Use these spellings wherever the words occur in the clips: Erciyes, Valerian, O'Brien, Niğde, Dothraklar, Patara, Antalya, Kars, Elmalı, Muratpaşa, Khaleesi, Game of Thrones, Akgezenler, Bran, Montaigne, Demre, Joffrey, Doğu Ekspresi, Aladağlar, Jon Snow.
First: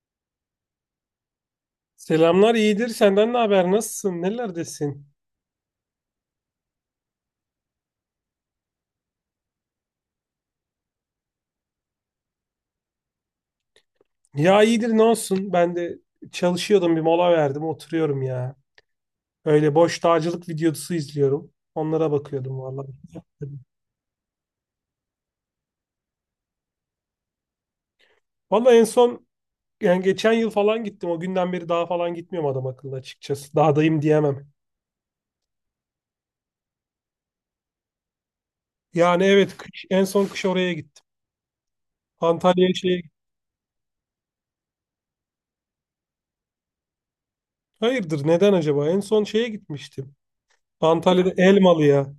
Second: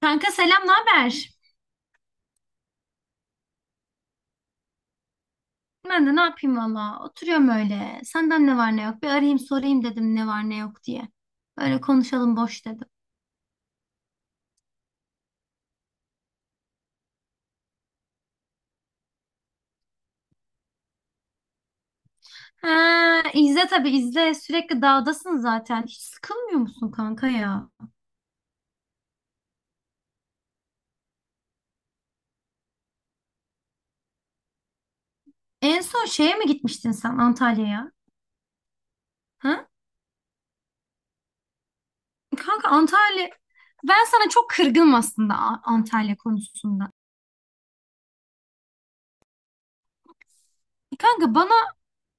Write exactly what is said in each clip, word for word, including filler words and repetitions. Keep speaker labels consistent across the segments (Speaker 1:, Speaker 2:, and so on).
Speaker 1: Kanka selam, ne haber?
Speaker 2: Selamlar, iyidir. Senden ne haber? Nasılsın? Nelerdesin?
Speaker 1: Ben de ne yapayım valla. Oturuyorum öyle. Senden ne var ne yok. Bir arayayım sorayım dedim ne var ne yok diye. Öyle konuşalım boş dedim.
Speaker 2: Ya iyidir, ne olsun? Ben de çalışıyordum, bir mola verdim, oturuyorum ya. Öyle boş dağcılık videosu izliyorum. Onlara bakıyordum
Speaker 1: Ha,
Speaker 2: vallahi.
Speaker 1: izle tabii izle. Sürekli dağdasın zaten. Hiç sıkılmıyor musun kanka ya?
Speaker 2: Vallahi en son, yani geçen yıl falan gittim. O günden beri daha falan gitmiyorum adam akıllı, açıkçası. Dağdayım diyemem.
Speaker 1: En son şeye mi gitmiştin sen Antalya'ya?
Speaker 2: Yani evet
Speaker 1: Ha?
Speaker 2: kış, en son kış oraya gittim.
Speaker 1: Kanka
Speaker 2: Antalya'ya, şeye.
Speaker 1: Antalya... Ben sana çok kırgınım aslında A- Antalya konusunda.
Speaker 2: Hayırdır, neden acaba? En son şeye gitmiştim.
Speaker 1: Kanka
Speaker 2: Antalya'da
Speaker 1: bana
Speaker 2: Elmalı'ya.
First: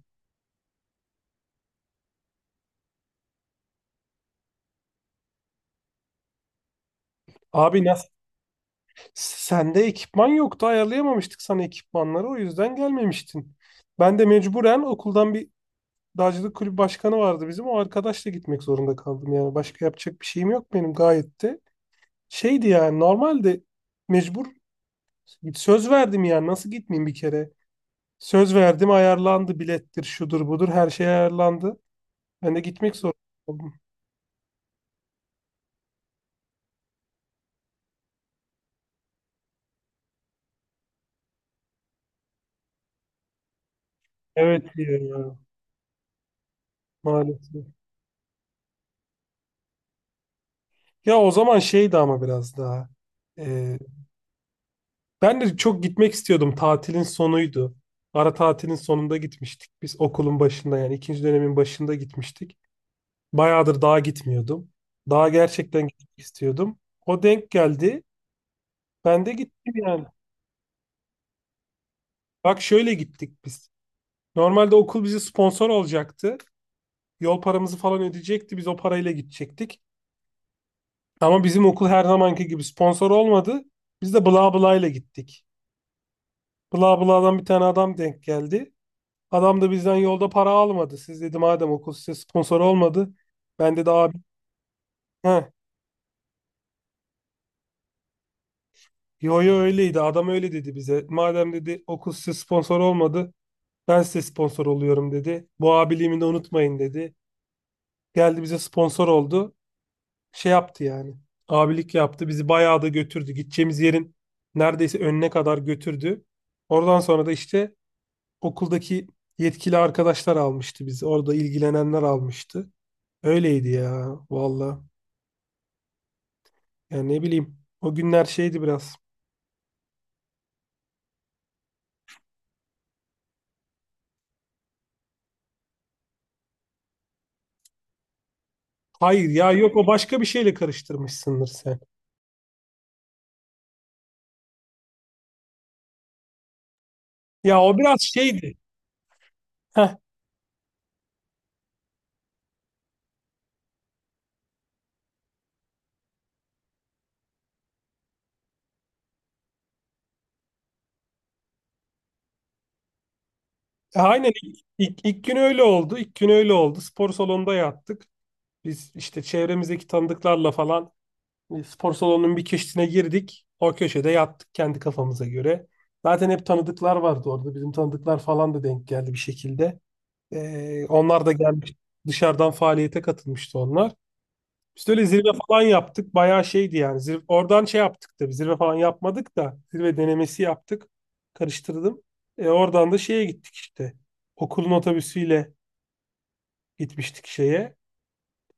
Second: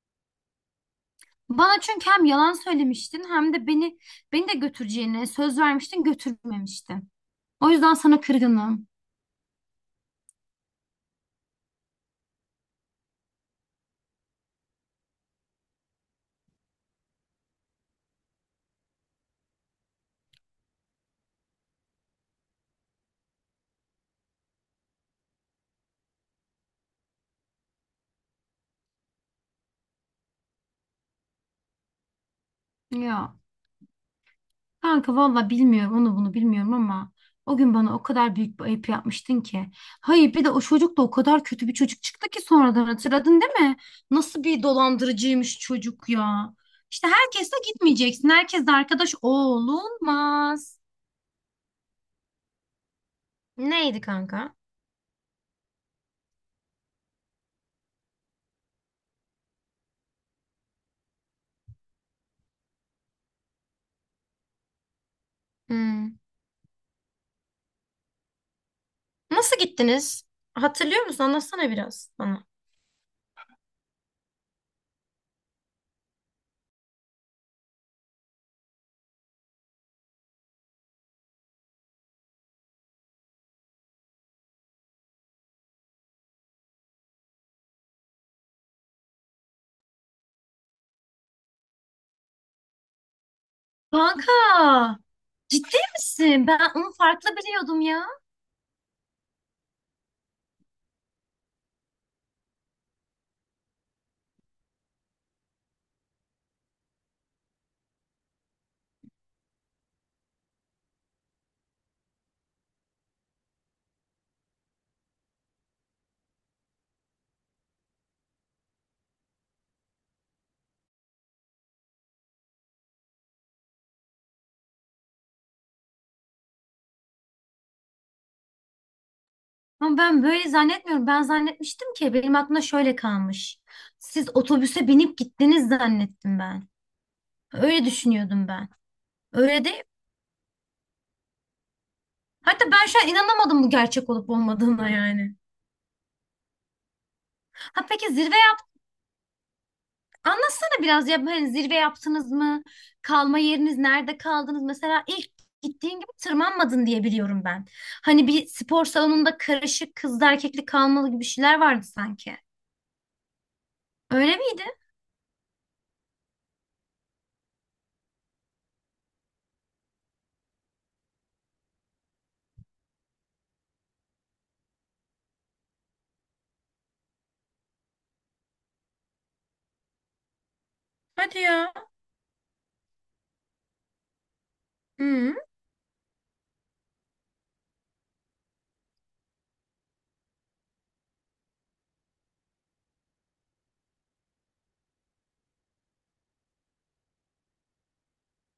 Speaker 1: bana çünkü hem yalan söylemiştin hem de beni beni de götüreceğine söz vermiştin götürmemiştin. O
Speaker 2: Abi
Speaker 1: yüzden
Speaker 2: nasıl.
Speaker 1: sana kırgınım.
Speaker 2: Sende ekipman yoktu, ayarlayamamıştık sana ekipmanları, o yüzden gelmemiştin. Ben de mecburen okuldan bir dağcılık kulübü başkanı vardı bizim, o arkadaşla gitmek zorunda kaldım yani. Başka yapacak bir şeyim yok benim gayet de. Şeydi yani, normalde mecbur, söz verdim yani, nasıl gitmeyeyim bir kere. Söz verdim, ayarlandı, bilettir şudur budur her şey ayarlandı. Ben de gitmek zorunda
Speaker 1: Ya
Speaker 2: kaldım.
Speaker 1: kanka valla bilmiyorum onu bunu bilmiyorum ama o gün bana o kadar büyük bir ayıp yapmıştın ki. Hayır bir de o çocuk da o kadar kötü bir çocuk çıktı ki sonradan hatırladın değil mi? Nasıl bir
Speaker 2: Evet, diyor ya
Speaker 1: dolandırıcıymış çocuk ya. İşte herkesle
Speaker 2: maalesef.
Speaker 1: gitmeyeceksin. Herkesle arkadaş olunmaz.
Speaker 2: Ya o zaman şeydi ama biraz daha.
Speaker 1: Neydi kanka?
Speaker 2: Ben de çok gitmek istiyordum. Tatilin sonuydu. Ara tatilin sonunda gitmiştik. Biz okulun başında yani ikinci dönemin başında gitmiştik. Bayağıdır dağa gitmiyordum. Dağa gerçekten gitmek
Speaker 1: Hmm.
Speaker 2: istiyordum. O denk geldi. Ben de
Speaker 1: Nasıl
Speaker 2: gittim yani.
Speaker 1: gittiniz? Hatırlıyor musun? Anlatsana biraz bana.
Speaker 2: Bak, şöyle gittik biz. Normalde okul bizi sponsor olacaktı. Yol paramızı falan ödeyecekti. Biz o parayla gidecektik. Ama bizim okul her zamanki gibi sponsor olmadı. Biz de bla bla ile gittik. Bla bla'dan bir tane adam denk geldi. Adam da bizden yolda para almadı. Siz, dedi, madem okul size sponsor olmadı. Ben, dedi, abi.
Speaker 1: Kanka
Speaker 2: He,
Speaker 1: ciddi misin? Ben onu farklı biliyordum ya.
Speaker 2: yo yo, öyleydi. Adam öyle dedi bize. Madem, dedi, okul size sponsor olmadı. Ben size sponsor oluyorum, dedi. Bu abiliğimi de unutmayın, dedi. Geldi, bize sponsor oldu. Şey yaptı yani. Abilik yaptı. Bizi bayağı da götürdü. Gideceğimiz yerin neredeyse önüne kadar götürdü. Oradan sonra da işte okuldaki yetkili arkadaşlar almıştı bizi. Orada ilgilenenler almıştı. Öyleydi ya valla. Ya ne bileyim. O günler şeydi biraz.
Speaker 1: Ama ben böyle zannetmiyorum. Ben zannetmiştim ki benim aklımda şöyle kalmış. Siz otobüse binip gittiniz zannettim ben. Öyle düşünüyordum ben.
Speaker 2: Hayır ya,
Speaker 1: Öyle
Speaker 2: yok,
Speaker 1: değil.
Speaker 2: o başka bir şeyle karıştırmışsındır sen.
Speaker 1: Hatta ben şu an inanamadım bu gerçek olup olmadığına yani.
Speaker 2: Ya o
Speaker 1: Ha
Speaker 2: biraz
Speaker 1: peki zirve
Speaker 2: şeydi.
Speaker 1: yap
Speaker 2: Heh,
Speaker 1: anlatsana biraz ya hani zirve yaptınız mı? Kalma yeriniz nerede kaldınız? Mesela ilk gittiğin gibi tırmanmadın diye biliyorum ben. Hani bir spor salonunda karışık kızlı erkekli kalmalı gibi şeyler vardı sanki.
Speaker 2: e, aynen
Speaker 1: Öyle
Speaker 2: ilk,
Speaker 1: miydi?
Speaker 2: ilk, ilk gün öyle oldu. İlk gün öyle oldu. Spor salonunda yattık. Biz işte çevremizdeki tanıdıklarla falan e, spor salonunun bir köşesine girdik. O köşede yattık kendi kafamıza göre. Zaten hep tanıdıklar vardı orada. Bizim tanıdıklar falan da denk geldi bir şekilde. Ee, onlar da gelmiş. Dışarıdan faaliyete katılmıştı onlar. Biz öyle zirve
Speaker 1: Hmm.
Speaker 2: falan yaptık. Bayağı şeydi yani. Zirve, oradan şey yaptık da, zirve falan yapmadık da. Zirve denemesi yaptık. Karıştırdım. E, oradan da şeye gittik işte. Okulun otobüsüyle gitmiştik şeye.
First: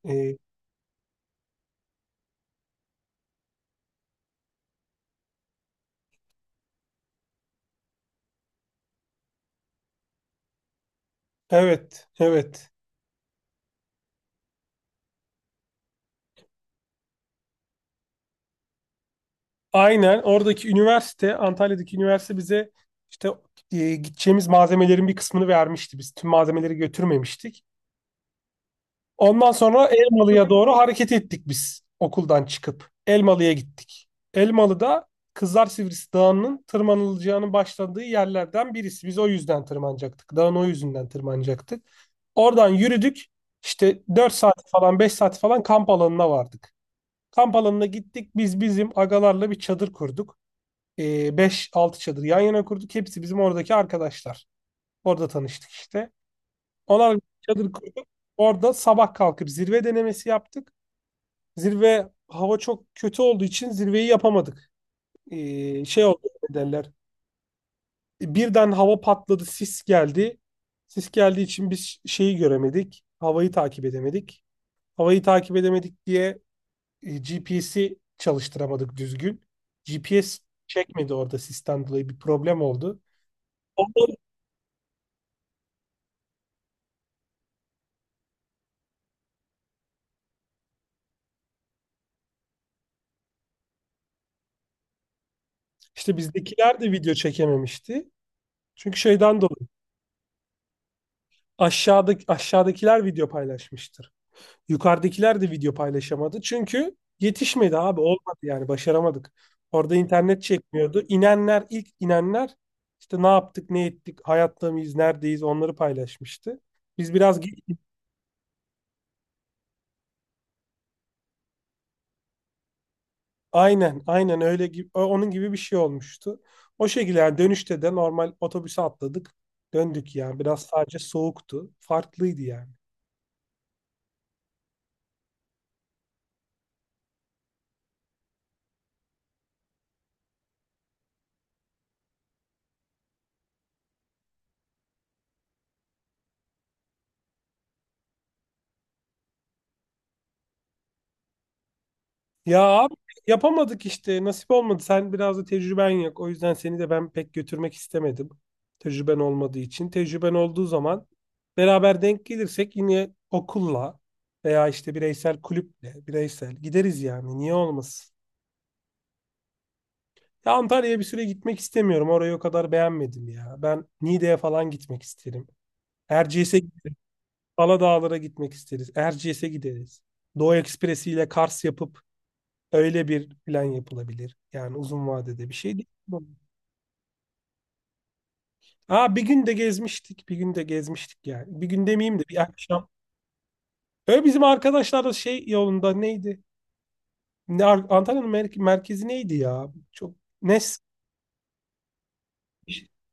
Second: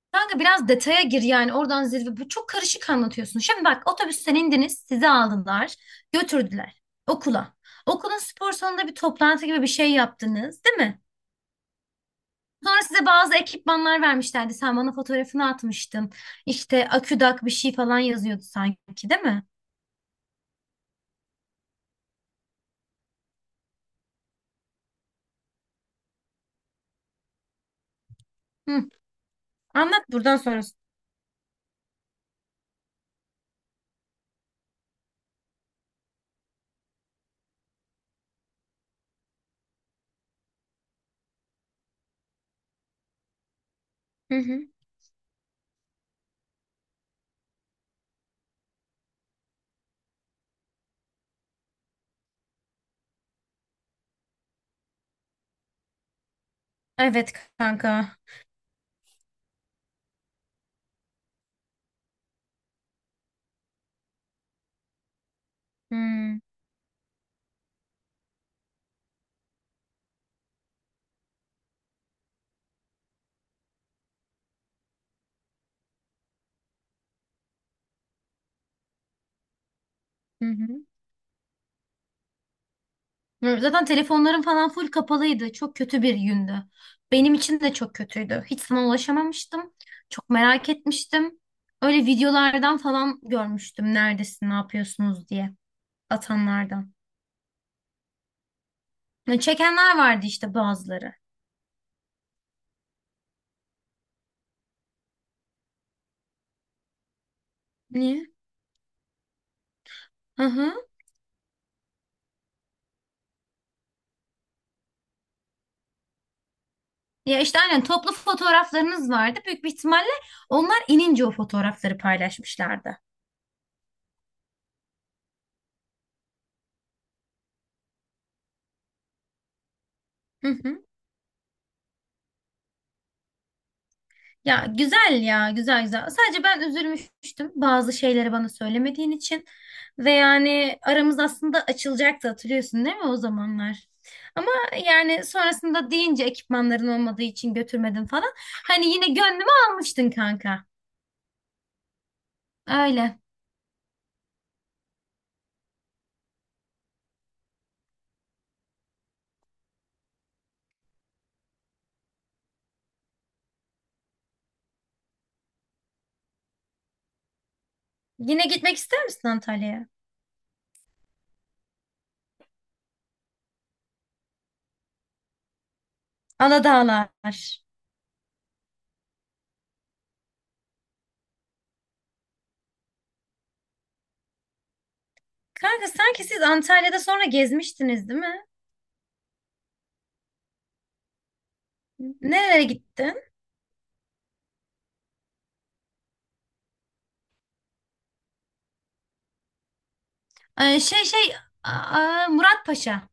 Speaker 2: E,
Speaker 1: Kanka biraz detaya gir yani oradan zirve. Bu çok karışık anlatıyorsun. Şimdi bak otobüsten indiniz, sizi aldılar, götürdüler okula. Okulun spor salonunda bir toplantı gibi bir şey yaptınız, değil mi?
Speaker 2: evet, evet.
Speaker 1: Sonra size bazı ekipmanlar vermişlerdi. Sen bana fotoğrafını atmıştın. İşte aküdak bir şey falan yazıyordu sanki, değil mi?
Speaker 2: Aynen oradaki üniversite, Antalya'daki üniversite bize işte e, gideceğimiz malzemelerin bir kısmını vermişti. Biz tüm malzemeleri götürmemiştik.
Speaker 1: Hı.
Speaker 2: Ondan sonra
Speaker 1: Anlat buradan
Speaker 2: Elmalı'ya doğru
Speaker 1: sonrası.
Speaker 2: hareket ettik biz okuldan çıkıp. Elmalı'ya gittik. Elmalı'da Kızlar Sivrisi Dağı'nın tırmanılacağının başladığı yerlerden birisi. Biz o yüzden tırmanacaktık. Dağın o yüzünden tırmanacaktık. Oradan yürüdük. İşte dört
Speaker 1: Hı hı.
Speaker 2: saat falan, beş saat falan kamp alanına vardık. Kamp alanına gittik. Biz bizim agalarla bir çadır kurduk. Ee, beş altı çadır yan yana kurduk. Hepsi bizim oradaki arkadaşlar. Orada tanıştık işte. Ona
Speaker 1: Evet
Speaker 2: çadır kurduk.
Speaker 1: kanka.
Speaker 2: Orada sabah kalkıp zirve denemesi yaptık. Zirve hava çok kötü olduğu için zirveyi yapamadık. Ee, şey oldu,
Speaker 1: Hı
Speaker 2: ne derler. Birden hava patladı, sis geldi. Sis geldiği için biz şeyi göremedik. Havayı takip edemedik. Havayı takip edemedik diye G P S'yi çalıştıramadık düzgün. G P S
Speaker 1: hı.
Speaker 2: çekmedi orada, sisten dolayı bir problem oldu.
Speaker 1: Hı, zaten
Speaker 2: Ondan
Speaker 1: telefonlarım falan full kapalıydı. Çok kötü bir gündü. Benim için de çok kötüydü. Hiç sana ulaşamamıştım. Çok merak etmiştim. Öyle videolardan falan görmüştüm. Neredesin, ne yapıyorsunuz diye.
Speaker 2: işte bizdekiler de
Speaker 1: Atanlardan.
Speaker 2: video çekememişti. Çünkü
Speaker 1: Ya
Speaker 2: şeyden dolayı
Speaker 1: çekenler vardı işte bazıları.
Speaker 2: Aşağıdaki, aşağıdakiler video paylaşmıştır. Yukarıdakiler de video paylaşamadı. Çünkü yetişmedi abi,
Speaker 1: Niye?
Speaker 2: olmadı yani, başaramadık. Orada internet
Speaker 1: Hı hı.
Speaker 2: çekmiyordu. İnenler, ilk inenler işte ne yaptık ne ettik, hayatta mıyız, neredeyiz, onları paylaşmıştı. Biz biraz
Speaker 1: Ya işte
Speaker 2: ge-
Speaker 1: aynen toplu fotoğraflarınız vardı. Büyük bir ihtimalle onlar inince o fotoğrafları paylaşmışlardı.
Speaker 2: aynen aynen öyle gibi, onun gibi bir şey olmuştu. O şekilde yani, dönüşte de normal otobüse atladık, döndük yani.
Speaker 1: Hı
Speaker 2: Biraz
Speaker 1: hı.
Speaker 2: sadece soğuktu, farklıydı yani.
Speaker 1: Ya güzel ya güzel güzel. Sadece ben üzülmüştüm bazı şeyleri bana söylemediğin için. Ve yani aramız aslında açılacaktı hatırlıyorsun değil mi o zamanlar? Ama yani sonrasında deyince ekipmanların olmadığı için götürmedim falan. Hani yine gönlümü almıştın kanka.
Speaker 2: Ya abi,
Speaker 1: Öyle.
Speaker 2: yapamadık işte, nasip olmadı. Sen biraz da tecrüben yok. O yüzden seni de ben pek götürmek istemedim. Tecrüben olmadığı için. Tecrüben olduğu zaman beraber denk gelirsek yine okulla veya işte bireysel, kulüple, bireysel gideriz yani. Niye olmasın?
Speaker 1: Yine gitmek ister misin Antalya'ya?
Speaker 2: Ya Antalya'ya bir süre gitmek istemiyorum. Orayı o kadar beğenmedim ya. Ben Niğde'ye falan gitmek isterim. Erciyes'e,
Speaker 1: Aladağlar.
Speaker 2: Aladağlara gitmek isteriz. Erciyes'e gideriz. Doğu Ekspresi ile Kars yapıp öyle bir plan yapılabilir. Yani uzun vadede bir şey değil.
Speaker 1: Kanka sanki siz Antalya'da sonra gezmiştiniz değil mi?
Speaker 2: Aa, bir gün de gezmiştik. Bir gün de gezmiştik yani. Bir gün demeyeyim de, bir
Speaker 1: Nerelere
Speaker 2: akşam.
Speaker 1: gittin?
Speaker 2: Öyle bizim arkadaşlar da şey yolunda, neydi? Ne, Ar- Antalya'nın mer- merkezi neydi ya? Çok ne s-
Speaker 1: Ee, şey şey Aa, Muratpaşa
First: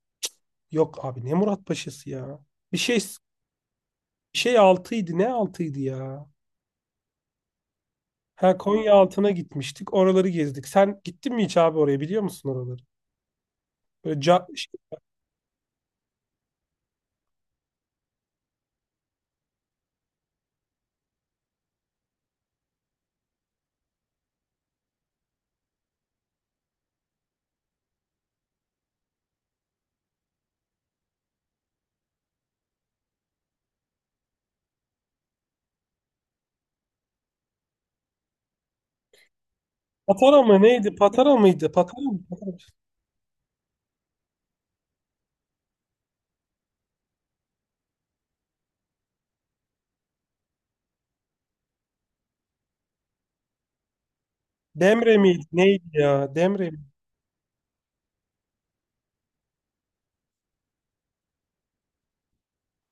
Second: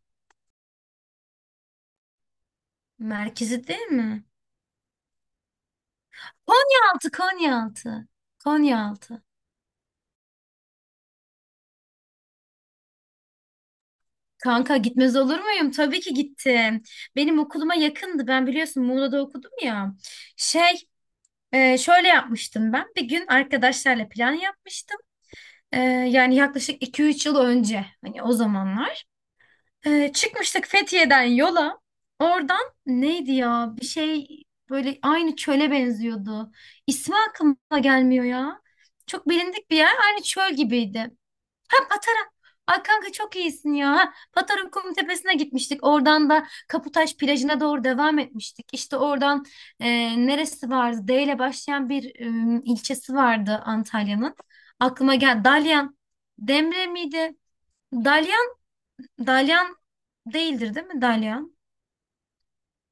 Speaker 2: yok abi, ne Muratpaşa'sı ya. Bir şey,
Speaker 1: merkezi değil mi?
Speaker 2: bir şey altıydı. Ne altıydı ya?
Speaker 1: Konyaaltı, Konyaaltı.
Speaker 2: Ha, Konya
Speaker 1: Konyaaltı.
Speaker 2: altına gitmiştik. Oraları gezdik. Sen gittin mi hiç abi oraya, biliyor musun oraları? Böyle ca- şey,
Speaker 1: Kanka gitmez olur muyum? Tabii ki gittim. Benim okuluma yakındı. Ben biliyorsun Muğla'da okudum ya. Şey, e, Şöyle yapmıştım ben. Bir gün arkadaşlarla plan yapmıştım. E, yani yaklaşık iki üç yıl önce. Hani o zamanlar. E, çıkmıştık Fethiye'den yola. Oradan neydi ya? Bir şey böyle aynı çöle benziyordu. İsmi aklıma gelmiyor ya. Çok bilindik bir yer. Aynı
Speaker 2: Patara
Speaker 1: çöl
Speaker 2: mı neydi?
Speaker 1: gibiydi.
Speaker 2: Patara mıydı?
Speaker 1: Ha
Speaker 2: Patara mı?
Speaker 1: Patara. Ay kanka çok iyisin ya. Ha, Patara Kumu Tepesi'ne gitmiştik. Oradan da Kaputaş plajına doğru devam etmiştik. İşte oradan e, neresi vardı? D ile başlayan bir e, ilçesi vardı Antalya'nın. Aklıma
Speaker 2: Demre miydi?
Speaker 1: gel.
Speaker 2: Neydi
Speaker 1: Dalyan.
Speaker 2: ya? Demre mi?
Speaker 1: Demre miydi? Dalyan. Dalyan değildir değil mi? Dalyan.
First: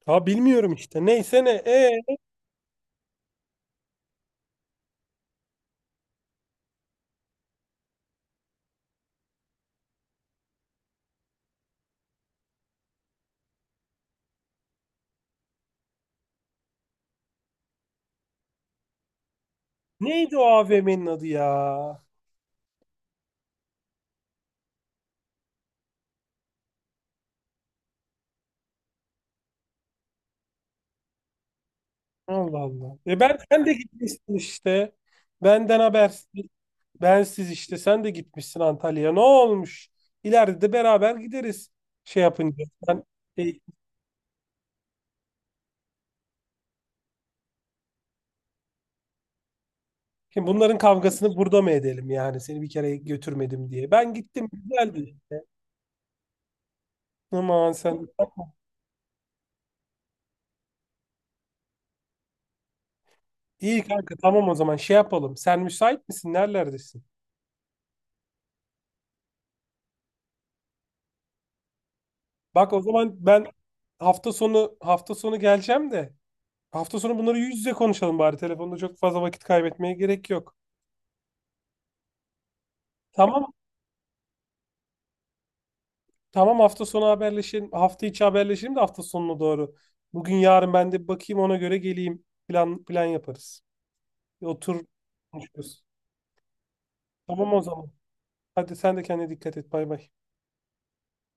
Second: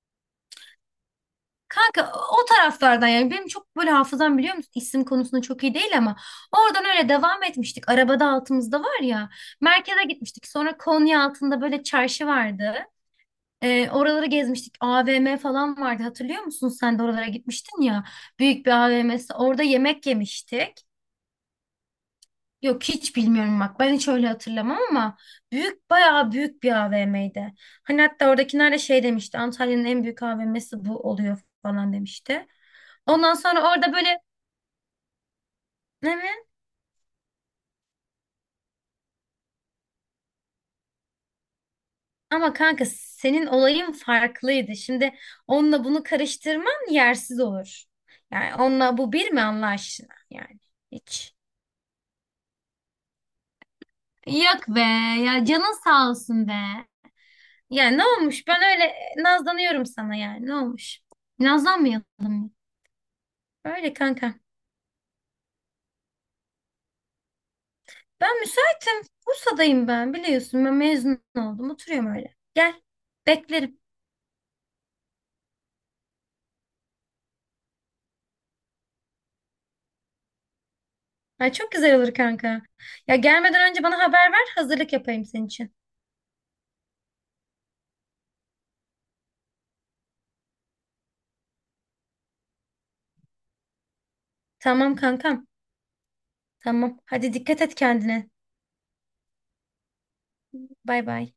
Speaker 2: Ha, bilmiyorum işte. Neyse ne. E,
Speaker 1: Kanka o taraflardan yani benim çok böyle hafızam biliyor musun isim konusunda çok iyi değil ama oradan öyle devam etmiştik. Arabada altımızda var ya merkeze gitmiştik sonra Konya altında böyle çarşı vardı. Ee, oraları gezmiştik A V M falan vardı hatırlıyor musun sen de oralara gitmiştin ya büyük bir A V M'si orada yemek
Speaker 2: neydi o
Speaker 1: yemiştik.
Speaker 2: A V M'nin adı ya?
Speaker 1: Yok hiç bilmiyorum bak ben hiç öyle hatırlamam ama büyük bayağı büyük bir A V M'ydi. Hani hatta oradakiler de şey demişti Antalya'nın en büyük A V M'si bu oluyor falan demişti.
Speaker 2: Allah Allah. E
Speaker 1: Ondan
Speaker 2: ben, sen
Speaker 1: sonra
Speaker 2: de
Speaker 1: orada böyle
Speaker 2: gitmişsin işte. Benden
Speaker 1: ne mi?
Speaker 2: habersiz. Bensiz işte. Sen de gitmişsin Antalya'ya. Ne olmuş? İleride de beraber gideriz. Şey
Speaker 1: Ama
Speaker 2: yapınca.
Speaker 1: kanka
Speaker 2: Ben,
Speaker 1: senin
Speaker 2: e,
Speaker 1: olayın farklıydı. Şimdi onunla bunu karıştırman yersiz olur. Yani onunla bu bir mi Allah aşkına
Speaker 2: şimdi
Speaker 1: yani
Speaker 2: bunların
Speaker 1: hiç.
Speaker 2: kavgasını burada mı edelim yani? Seni bir kere götürmedim diye. Ben gittim.
Speaker 1: Yok be
Speaker 2: Güzeldi.
Speaker 1: ya canın sağ olsun be.
Speaker 2: Aman
Speaker 1: Yani ne
Speaker 2: sen.
Speaker 1: olmuş ben öyle e, nazlanıyorum sana yani ne olmuş. Nazlanmayalım.
Speaker 2: İyi
Speaker 1: Öyle
Speaker 2: kanka,
Speaker 1: kanka.
Speaker 2: tamam, o zaman şey yapalım. Sen müsait misin? Nerelerdesin?
Speaker 1: Ben müsaitim. Bursa'dayım ben biliyorsun. Ben mezun oldum. Oturuyorum öyle.
Speaker 2: Bak
Speaker 1: Gel.
Speaker 2: o zaman ben
Speaker 1: Beklerim.
Speaker 2: hafta sonu hafta sonu geleceğim de hafta sonu bunları yüz yüze konuşalım bari. Telefonda çok fazla vakit kaybetmeye gerek yok.
Speaker 1: Ay çok güzel olur kanka. Ya
Speaker 2: Tamam
Speaker 1: gelmeden önce bana haber ver. Hazırlık yapayım senin için.
Speaker 2: tamam hafta sonu haberleşelim. Hafta içi haberleşelim de hafta sonuna doğru. Bugün yarın ben de bir bakayım, ona göre geleyim. Plan plan yaparız. Bir otur
Speaker 1: Tamam kankam.
Speaker 2: konuşuruz.
Speaker 1: Tamam. Hadi
Speaker 2: Tamam o
Speaker 1: dikkat et
Speaker 2: zaman.
Speaker 1: kendine.
Speaker 2: Hadi sen de kendine dikkat et. Bay bay.
Speaker 1: Bay bay.